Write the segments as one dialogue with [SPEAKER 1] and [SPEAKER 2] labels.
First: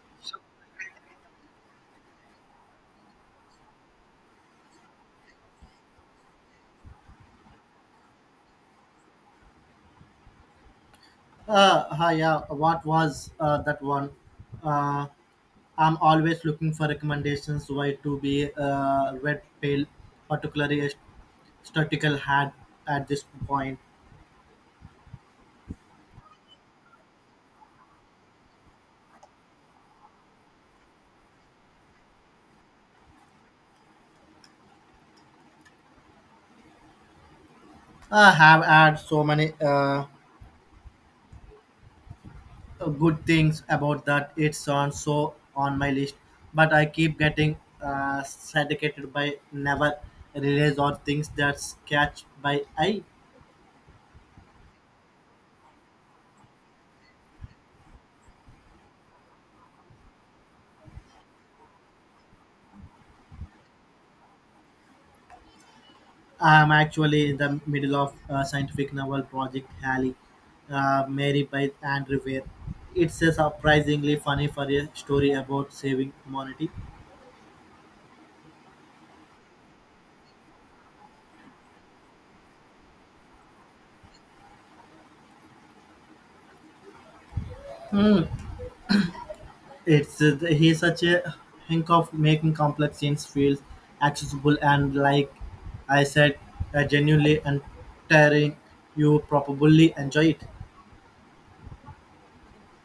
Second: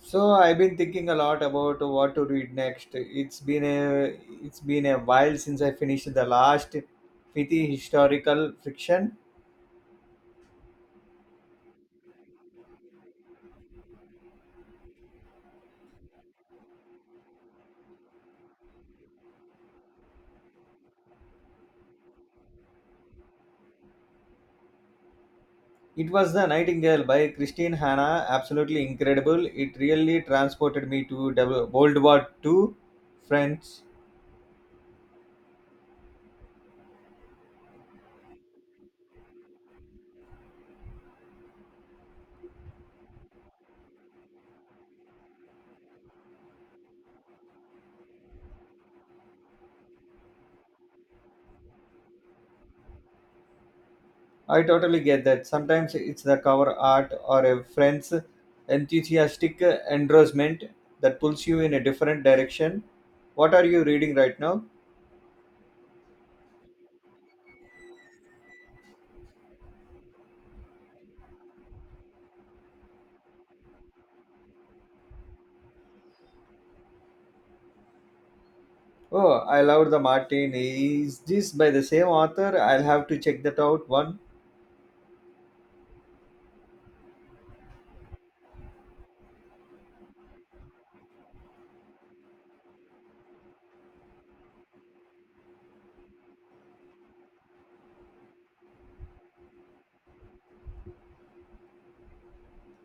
[SPEAKER 1] So I've been thinking a lot about what to read next. It's been a while since I finished the last Fithi historical fiction.
[SPEAKER 2] Hi, yeah. What was that one? Uh, I'm always looking for recommendations why to be red pale, particularly a statical had at this point.
[SPEAKER 1] It was The Nightingale by Christine Hanna. Absolutely incredible. It really transported me to World War Two, France.
[SPEAKER 2] I have had so many good things about that. It's on so on my list, but I keep getting syndicated by never release or things that catch by eye.
[SPEAKER 1] I totally get that. Sometimes it's the cover art or a friend's enthusiastic endorsement that pulls you in a different direction. What are you reading right now?
[SPEAKER 2] I'm actually in the middle of a scientific novel project, Halley, Mary by Andrew Weir. It's a surprisingly funny for a story about saving humanity.
[SPEAKER 1] Oh, I loved the Martin. Is this by the same author? I'll have to check that out. One
[SPEAKER 2] It's he's such a hink of making complex things feel accessible and like I said, genuinely entertaining. You probably enjoy it.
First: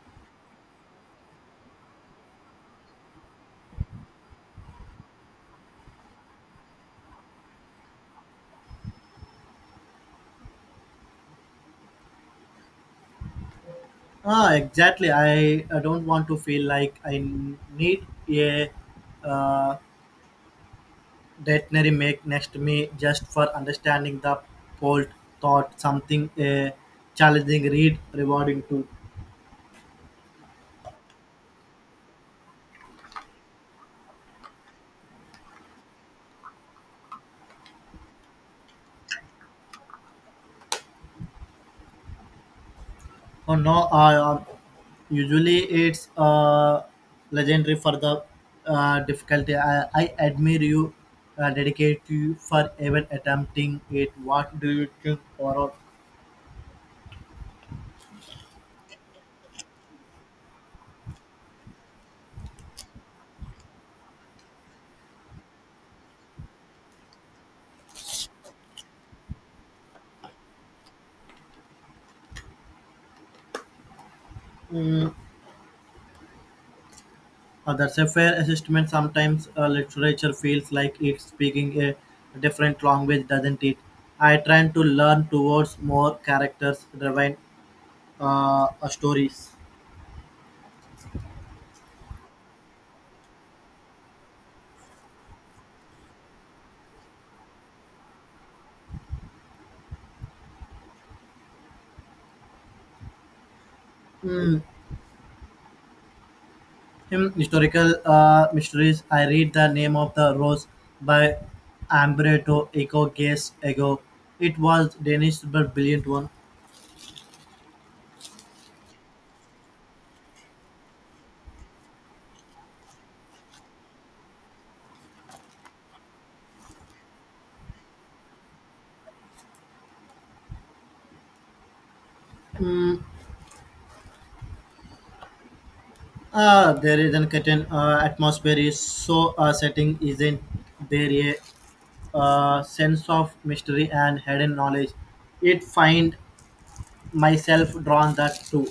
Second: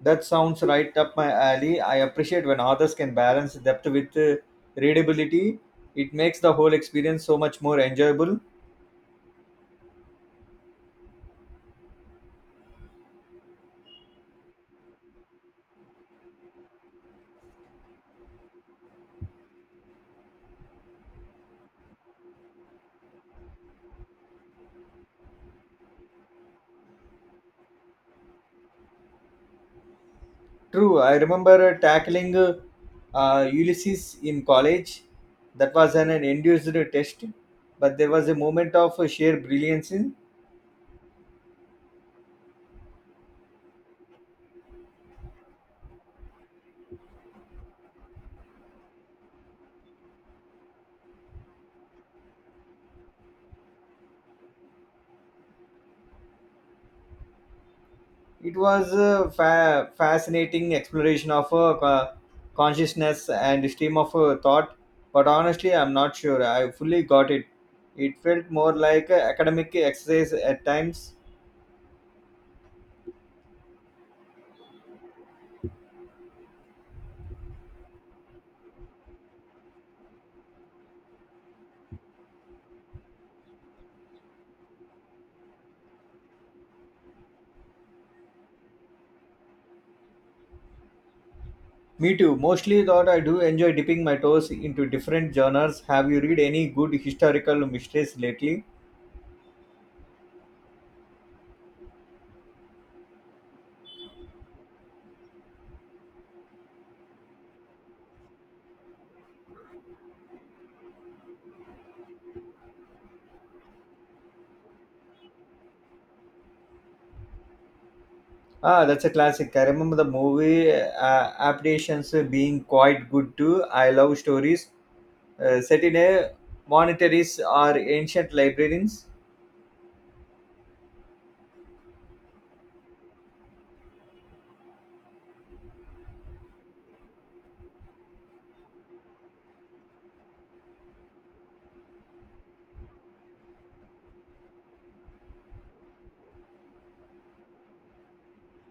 [SPEAKER 1] that sounds right up my alley. I appreciate when authors can balance depth with readability. It makes the whole experience so much more enjoyable.
[SPEAKER 2] Ah, exactly. I don't want to feel like I need a uh, dictionary make next me just for understanding the bold thought something challenging read rewarding too.
[SPEAKER 1] True, I remember tackling Ulysses in college. That was an induced test, but there was a moment of sheer brilliance.
[SPEAKER 2] Oh no, usually it's legendary for the difficulty. I admire you, dedicate to you for even attempting it. What do you think, or
[SPEAKER 1] It was a fascinating exploration of consciousness and stream of thought, but honestly, I'm not sure I fully got it. It felt more like a academic exercise at times.
[SPEAKER 2] That's a fair assessment. Sometimes literature feels like it's speaking a different language, doesn't it? I try to learn towards more characters-driven stories.
[SPEAKER 1] Me too. Mostly, thought I do enjoy dipping my toes into different genres. Have you read any good historical mysteries lately?
[SPEAKER 2] Hmm, hmm. Historical mysteries. I read The Name of the Rose by Umberto Eco Gaze Ego. It was Danish but brilliant one.
[SPEAKER 1] Ah, that's a classic. I remember the movie Adaptations being quite good too. I love stories set in a monasteries or ancient libraries.
[SPEAKER 2] Mm. There is an curtain atmosphere is so setting isn't there yet sense of mystery and hidden knowledge. It find myself drawn that too.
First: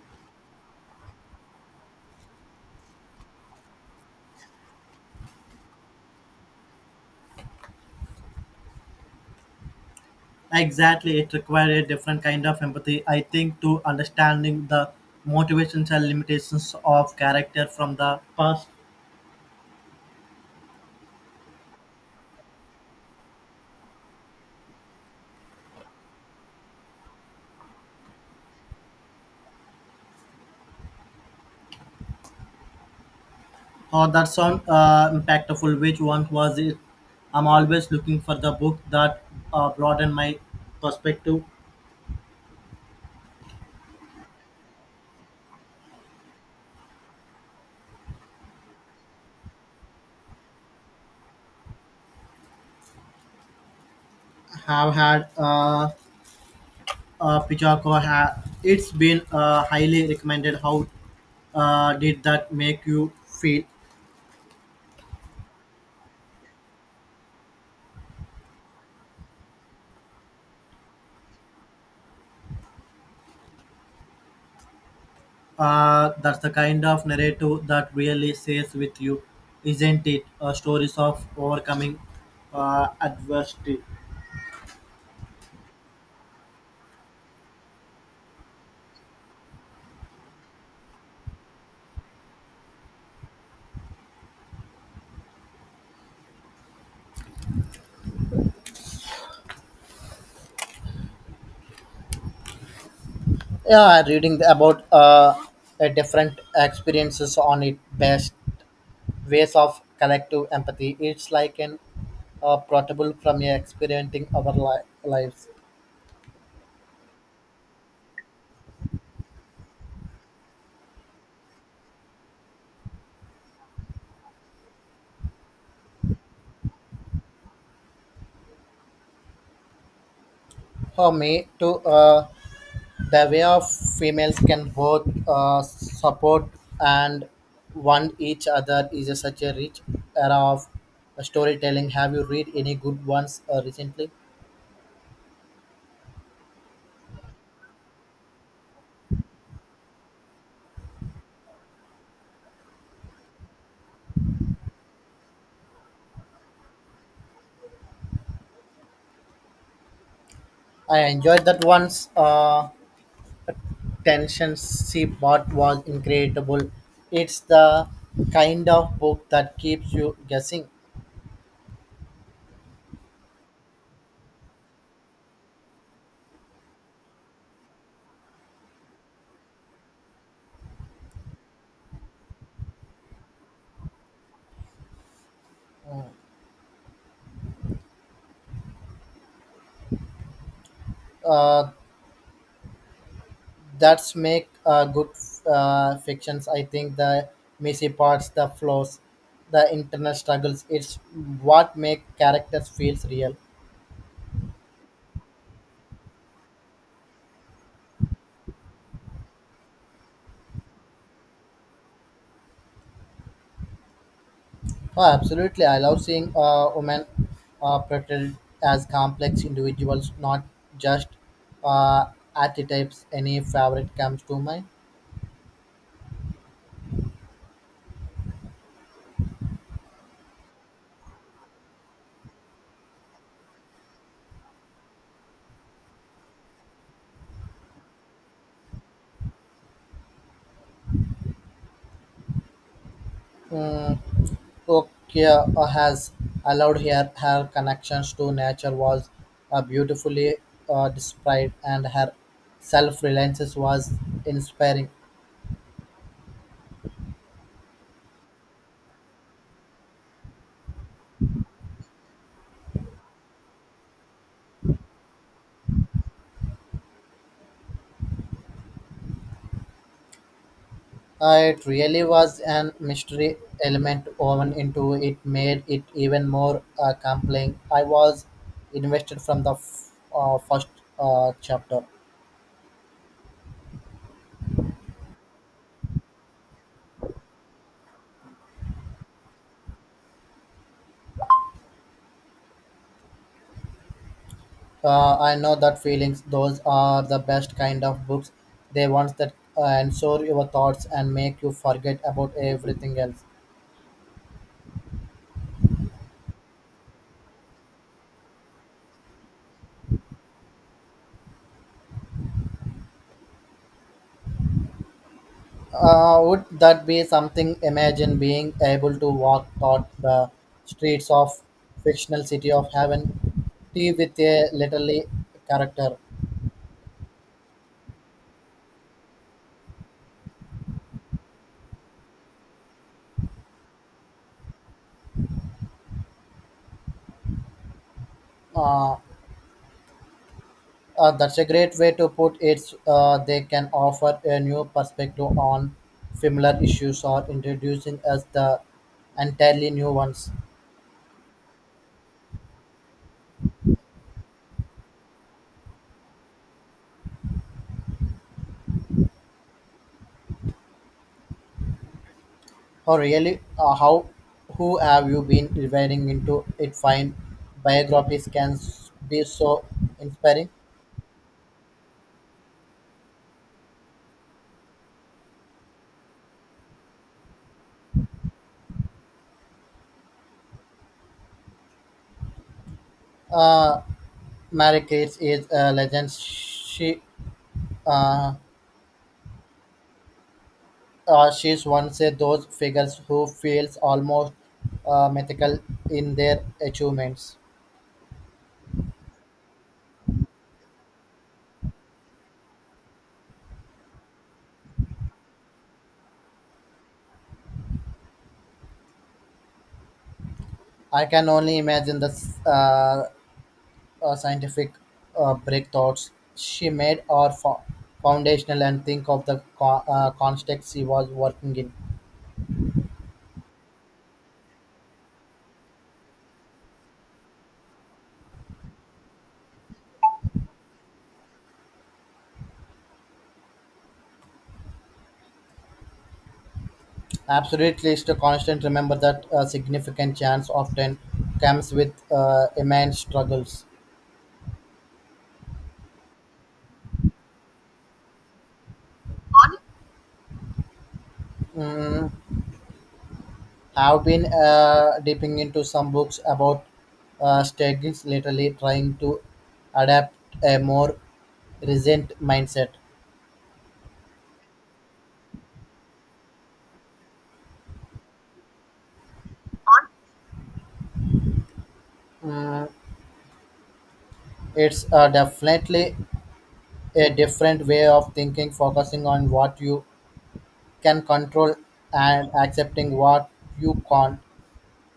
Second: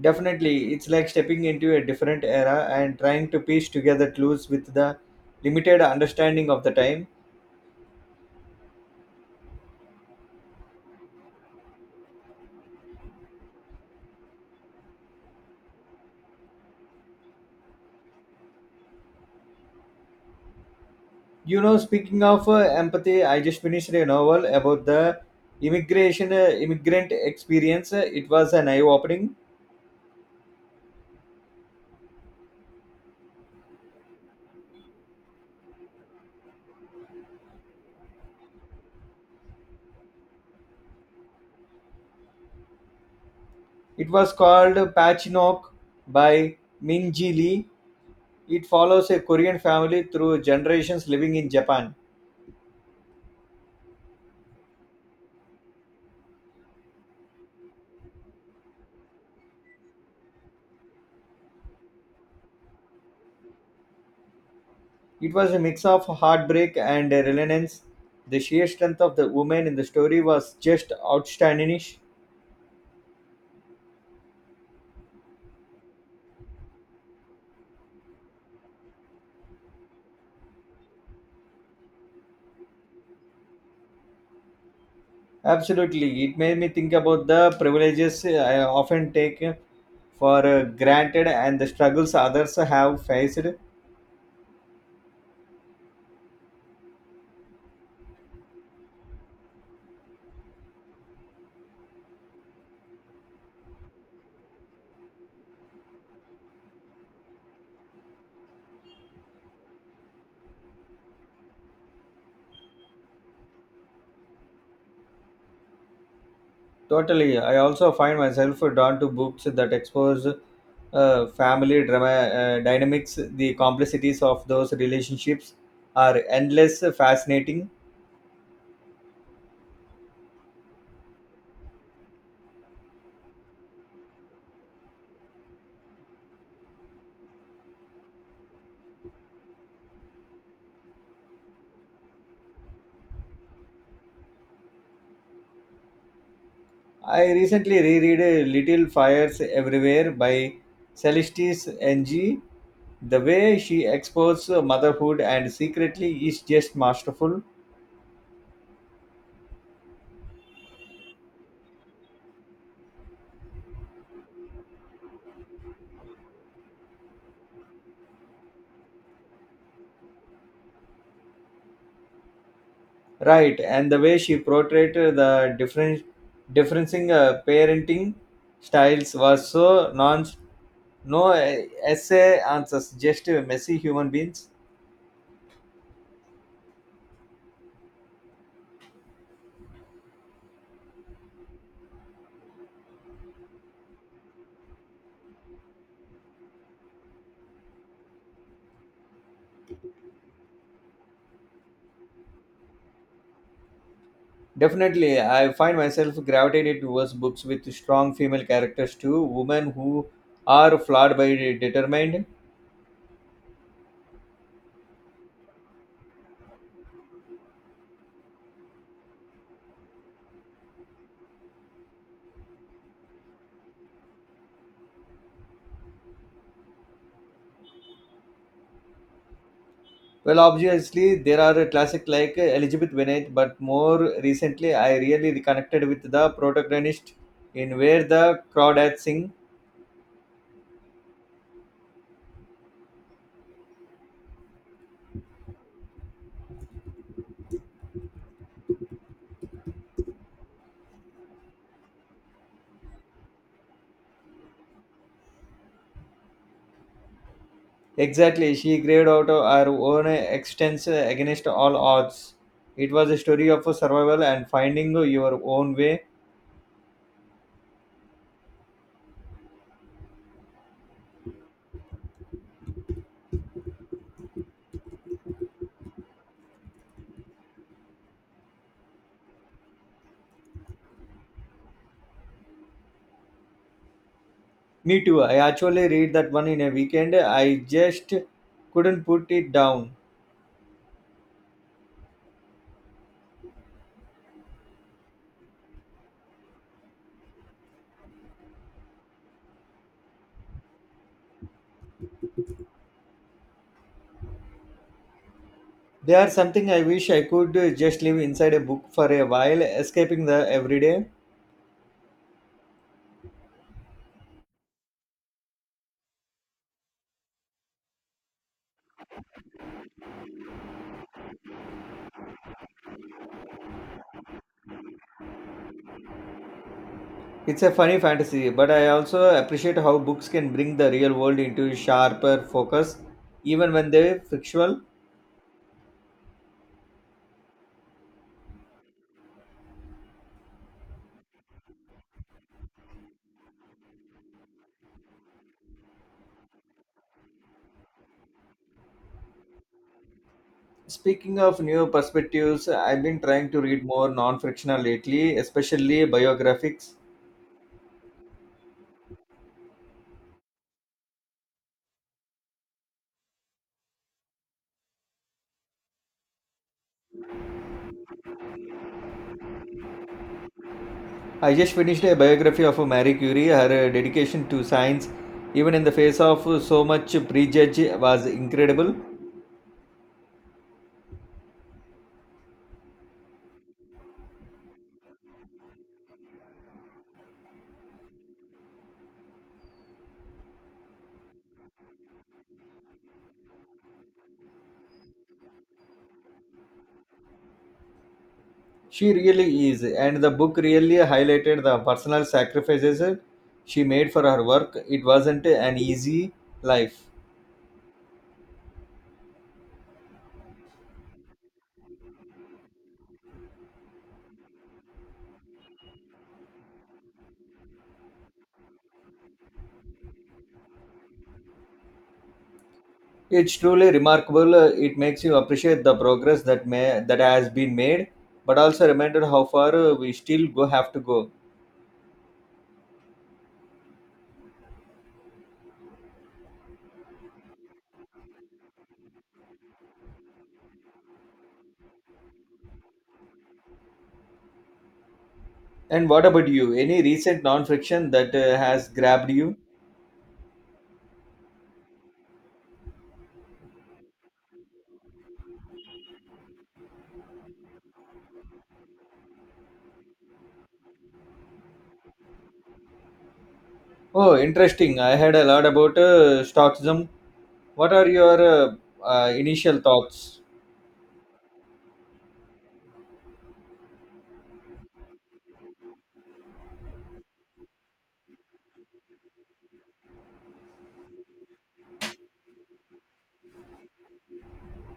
[SPEAKER 1] Definitely, it's like stepping into a different era and trying to piece together clues with the limited understanding of the time.
[SPEAKER 2] Exactly, it required a different kind of empathy. I think to understanding the motivations and limitations of character from the past.
[SPEAKER 1] You know, speaking of empathy, I just finished a novel about the immigration immigrant experience. It was an eye-opening.
[SPEAKER 2] Or that sound impactful. Which one was it? I'm always looking for the book that broaden my perspective.
[SPEAKER 1] It was called Patchnok by Min Ji Lee. It follows a Korean family through generations living in Japan.
[SPEAKER 2] Have had Pichako it's been highly recommended. How did that make you feel?
[SPEAKER 1] It was a mix of heartbreak and resilience. The sheer strength of the woman in the story was just outstanding.
[SPEAKER 2] That's the kind of narrative that really stays with you, isn't it? Stories of overcoming adversity.
[SPEAKER 1] Absolutely, it made me think about the privileges I often take for granted and the struggles others have faced.
[SPEAKER 2] Yeah, reading about different experiences on it best ways of collective empathy, it's like an portable from your experiencing our lives.
[SPEAKER 1] Totally, I also find myself drawn to books that expose family drama dynamics. The complexities of those relationships are endless, fascinating.
[SPEAKER 2] For me too, the way of females can both support and one each other is a, such a rich era of storytelling. Have you read any good ones recently?
[SPEAKER 1] I recently reread Little Fires Everywhere by Celestis NG. The way she explores motherhood and secretly is just masterful.
[SPEAKER 2] I enjoyed that one's tension she bought was incredible. It's the kind of book that keeps you guessing.
[SPEAKER 1] Right, and the way she portrayed the different differencing parenting styles was so non no essay answers, just messy human beings.
[SPEAKER 2] Mm. uh, that's make good fictions, I think. The messy parts, the flaws, the internal struggles, it's what make characters feels real.
[SPEAKER 1] Definitely, I find myself gravitated towards books with strong female characters too, women who are flawed by determined.
[SPEAKER 2] Oh, absolutely. I love seeing women portrayed as complex individuals, not just uh, archetypes. Any favorite comes to mind?
[SPEAKER 1] Well, obviously there are a classic like Elizabeth Bennet, but more recently I really reconnected with the protagonist in Where the Crawdads Sing.
[SPEAKER 2] Mm, Tokyo has allowed her, her connections to nature was beautifully displayed and her self-reliance was inspiring.
[SPEAKER 1] Exactly, she graved out her own existence against all odds. It was a story of survival and finding your own way.
[SPEAKER 2] It really was an mystery element woven into it made it even more compelling. I was invested from the first chapter.
[SPEAKER 1] Me too. I actually read that one in a weekend. I just couldn't put it down.
[SPEAKER 2] I know that feelings. Those are the best kind of books. They ones that ensure your thoughts and make you forget about everything else.
[SPEAKER 1] They are something I wish I could just live inside a book for a while, escaping the everyday.
[SPEAKER 2] Would that be something? Imagine being able to walk thought the streets of fictional city of heaven, tea with a literally character.
[SPEAKER 1] It's a funny fantasy, but I also appreciate how books can bring the real world into sharper focus, even when they're fictional.
[SPEAKER 2] Uh, that's a great way to put it. They can offer a new perspective on similar issues or introducing us the entirely new ones.
[SPEAKER 1] Speaking of new perspectives, I've been trying to read more non fictional lately, especially biographies.
[SPEAKER 2] Oh, really? How? Who have you been diving into? It fine. Biographies can be so inspiring.
[SPEAKER 1] I just finished a biography of Marie Curie. Her dedication to science, even in the face of so much prejudge, was incredible.
[SPEAKER 2] Uh, Mary Kate is a legend. She, uh, she's one of those figures who feels almost mythical in their achievements.
[SPEAKER 1] She really is, and the book really highlighted the personal sacrifices she made for her work. It wasn't an easy life.
[SPEAKER 2] I can only imagine the scientific breakthroughs she made are foundational and think of the context she was working in.
[SPEAKER 1] It's truly remarkable. It makes you appreciate the progress that has been made, but also reminded how far we still go have to go.
[SPEAKER 2] Absolutely, it's a constant. Remember that a significant chance often comes with immense struggles.
[SPEAKER 1] And what about you? Any recent non-fiction that has grabbed you?
[SPEAKER 2] Mm, I've been dipping into some books about strategies, literally trying to adapt a more resilient mindset.
[SPEAKER 1] Oh, interesting. I heard a lot about Stockism. What are your initial thoughts?
[SPEAKER 2] Mm, it's definitely a different way of thinking, focusing on what you can control and accepting what you can't.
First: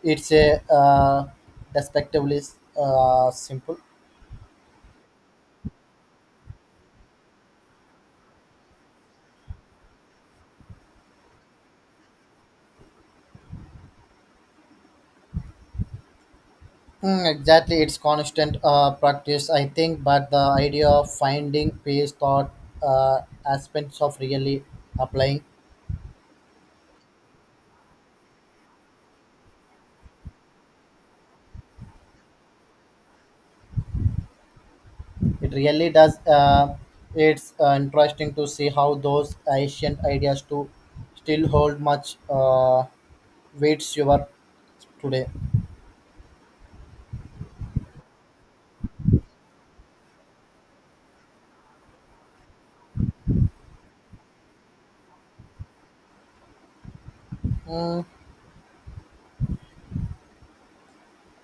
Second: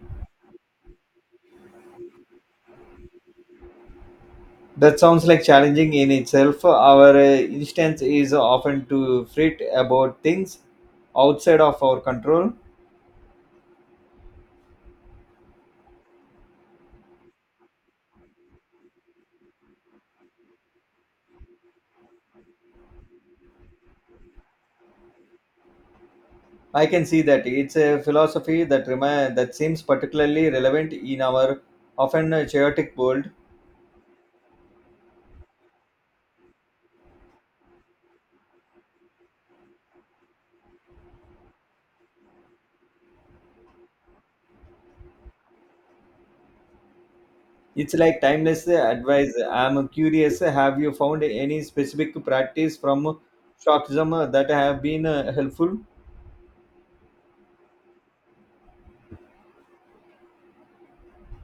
[SPEAKER 2] It's a respectively simple.
[SPEAKER 1] That sounds like challenging in itself. Our instance is often to fret about things outside of our control.
[SPEAKER 2] Mm, exactly, it's constant practice, I think, but the idea of finding pace thought uh, aspects of really applying
[SPEAKER 1] I can see that it's a philosophy that seems particularly relevant in our often chaotic world.
[SPEAKER 2] it really does. It's interesting to see how those ancient ideas to still hold much weights you are today.
[SPEAKER 1] It's like timeless advice. I'm curious, have you found any specific practice from Stoicism that have been helpful?
[SPEAKER 2] Mm,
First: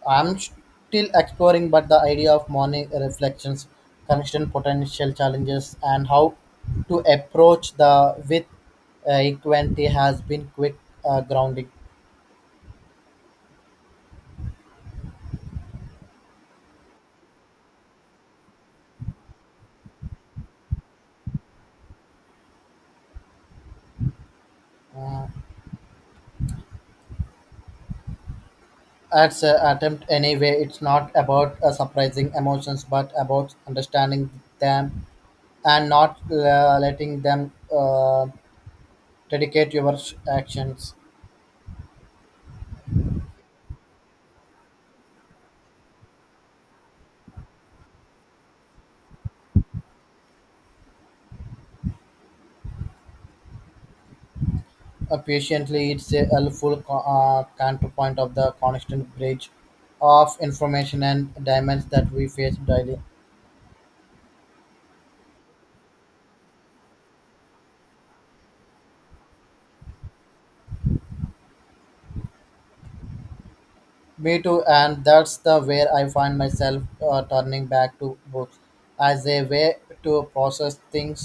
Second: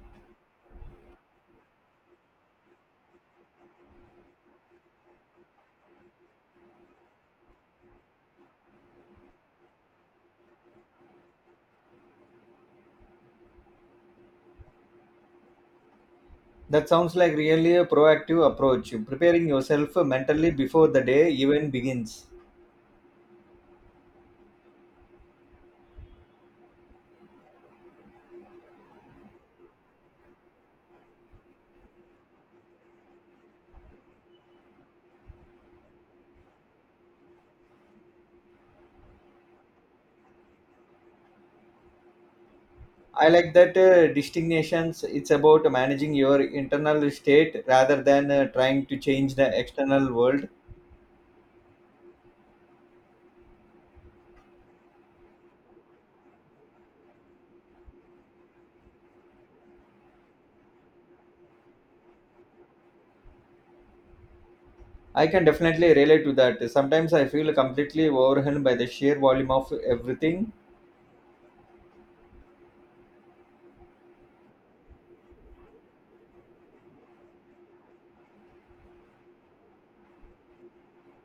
[SPEAKER 2] I'm still exploring, but the idea of morning reflections, constant potential challenges, and how to approach the with equanimity has been quick grounding.
[SPEAKER 1] That sounds like really a proactive approach, preparing yourself mentally before the day even begins.
[SPEAKER 2] Uh, at attempt anyway, it's not about surprising emotions, but about understanding them and not letting them dedicate your actions.
[SPEAKER 1] I like that distinctions. It's about managing your internal state rather than trying to change the external world.
[SPEAKER 2] Patiently it's a helpful counterpoint of the constant bridge of information and diamonds that we face daily.
[SPEAKER 1] I can definitely relate to that. Sometimes I feel completely overwhelmed by the sheer volume of everything.
[SPEAKER 2] Me too, and that's the where I find myself turning back to books as a way to process things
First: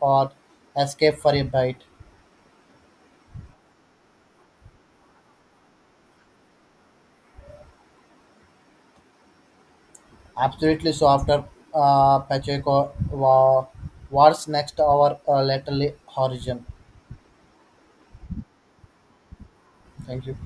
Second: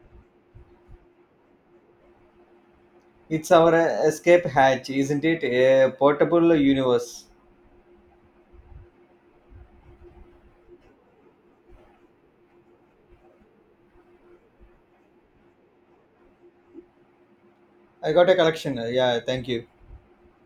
[SPEAKER 2] or escape for a bite.
[SPEAKER 1] It's our escape hatch, isn't it? A portable universe.
[SPEAKER 2] Absolutely. So after pacheco what's next our laterally horizon?
[SPEAKER 1] I got a collection. Yeah, thank you.
[SPEAKER 2] Thank you.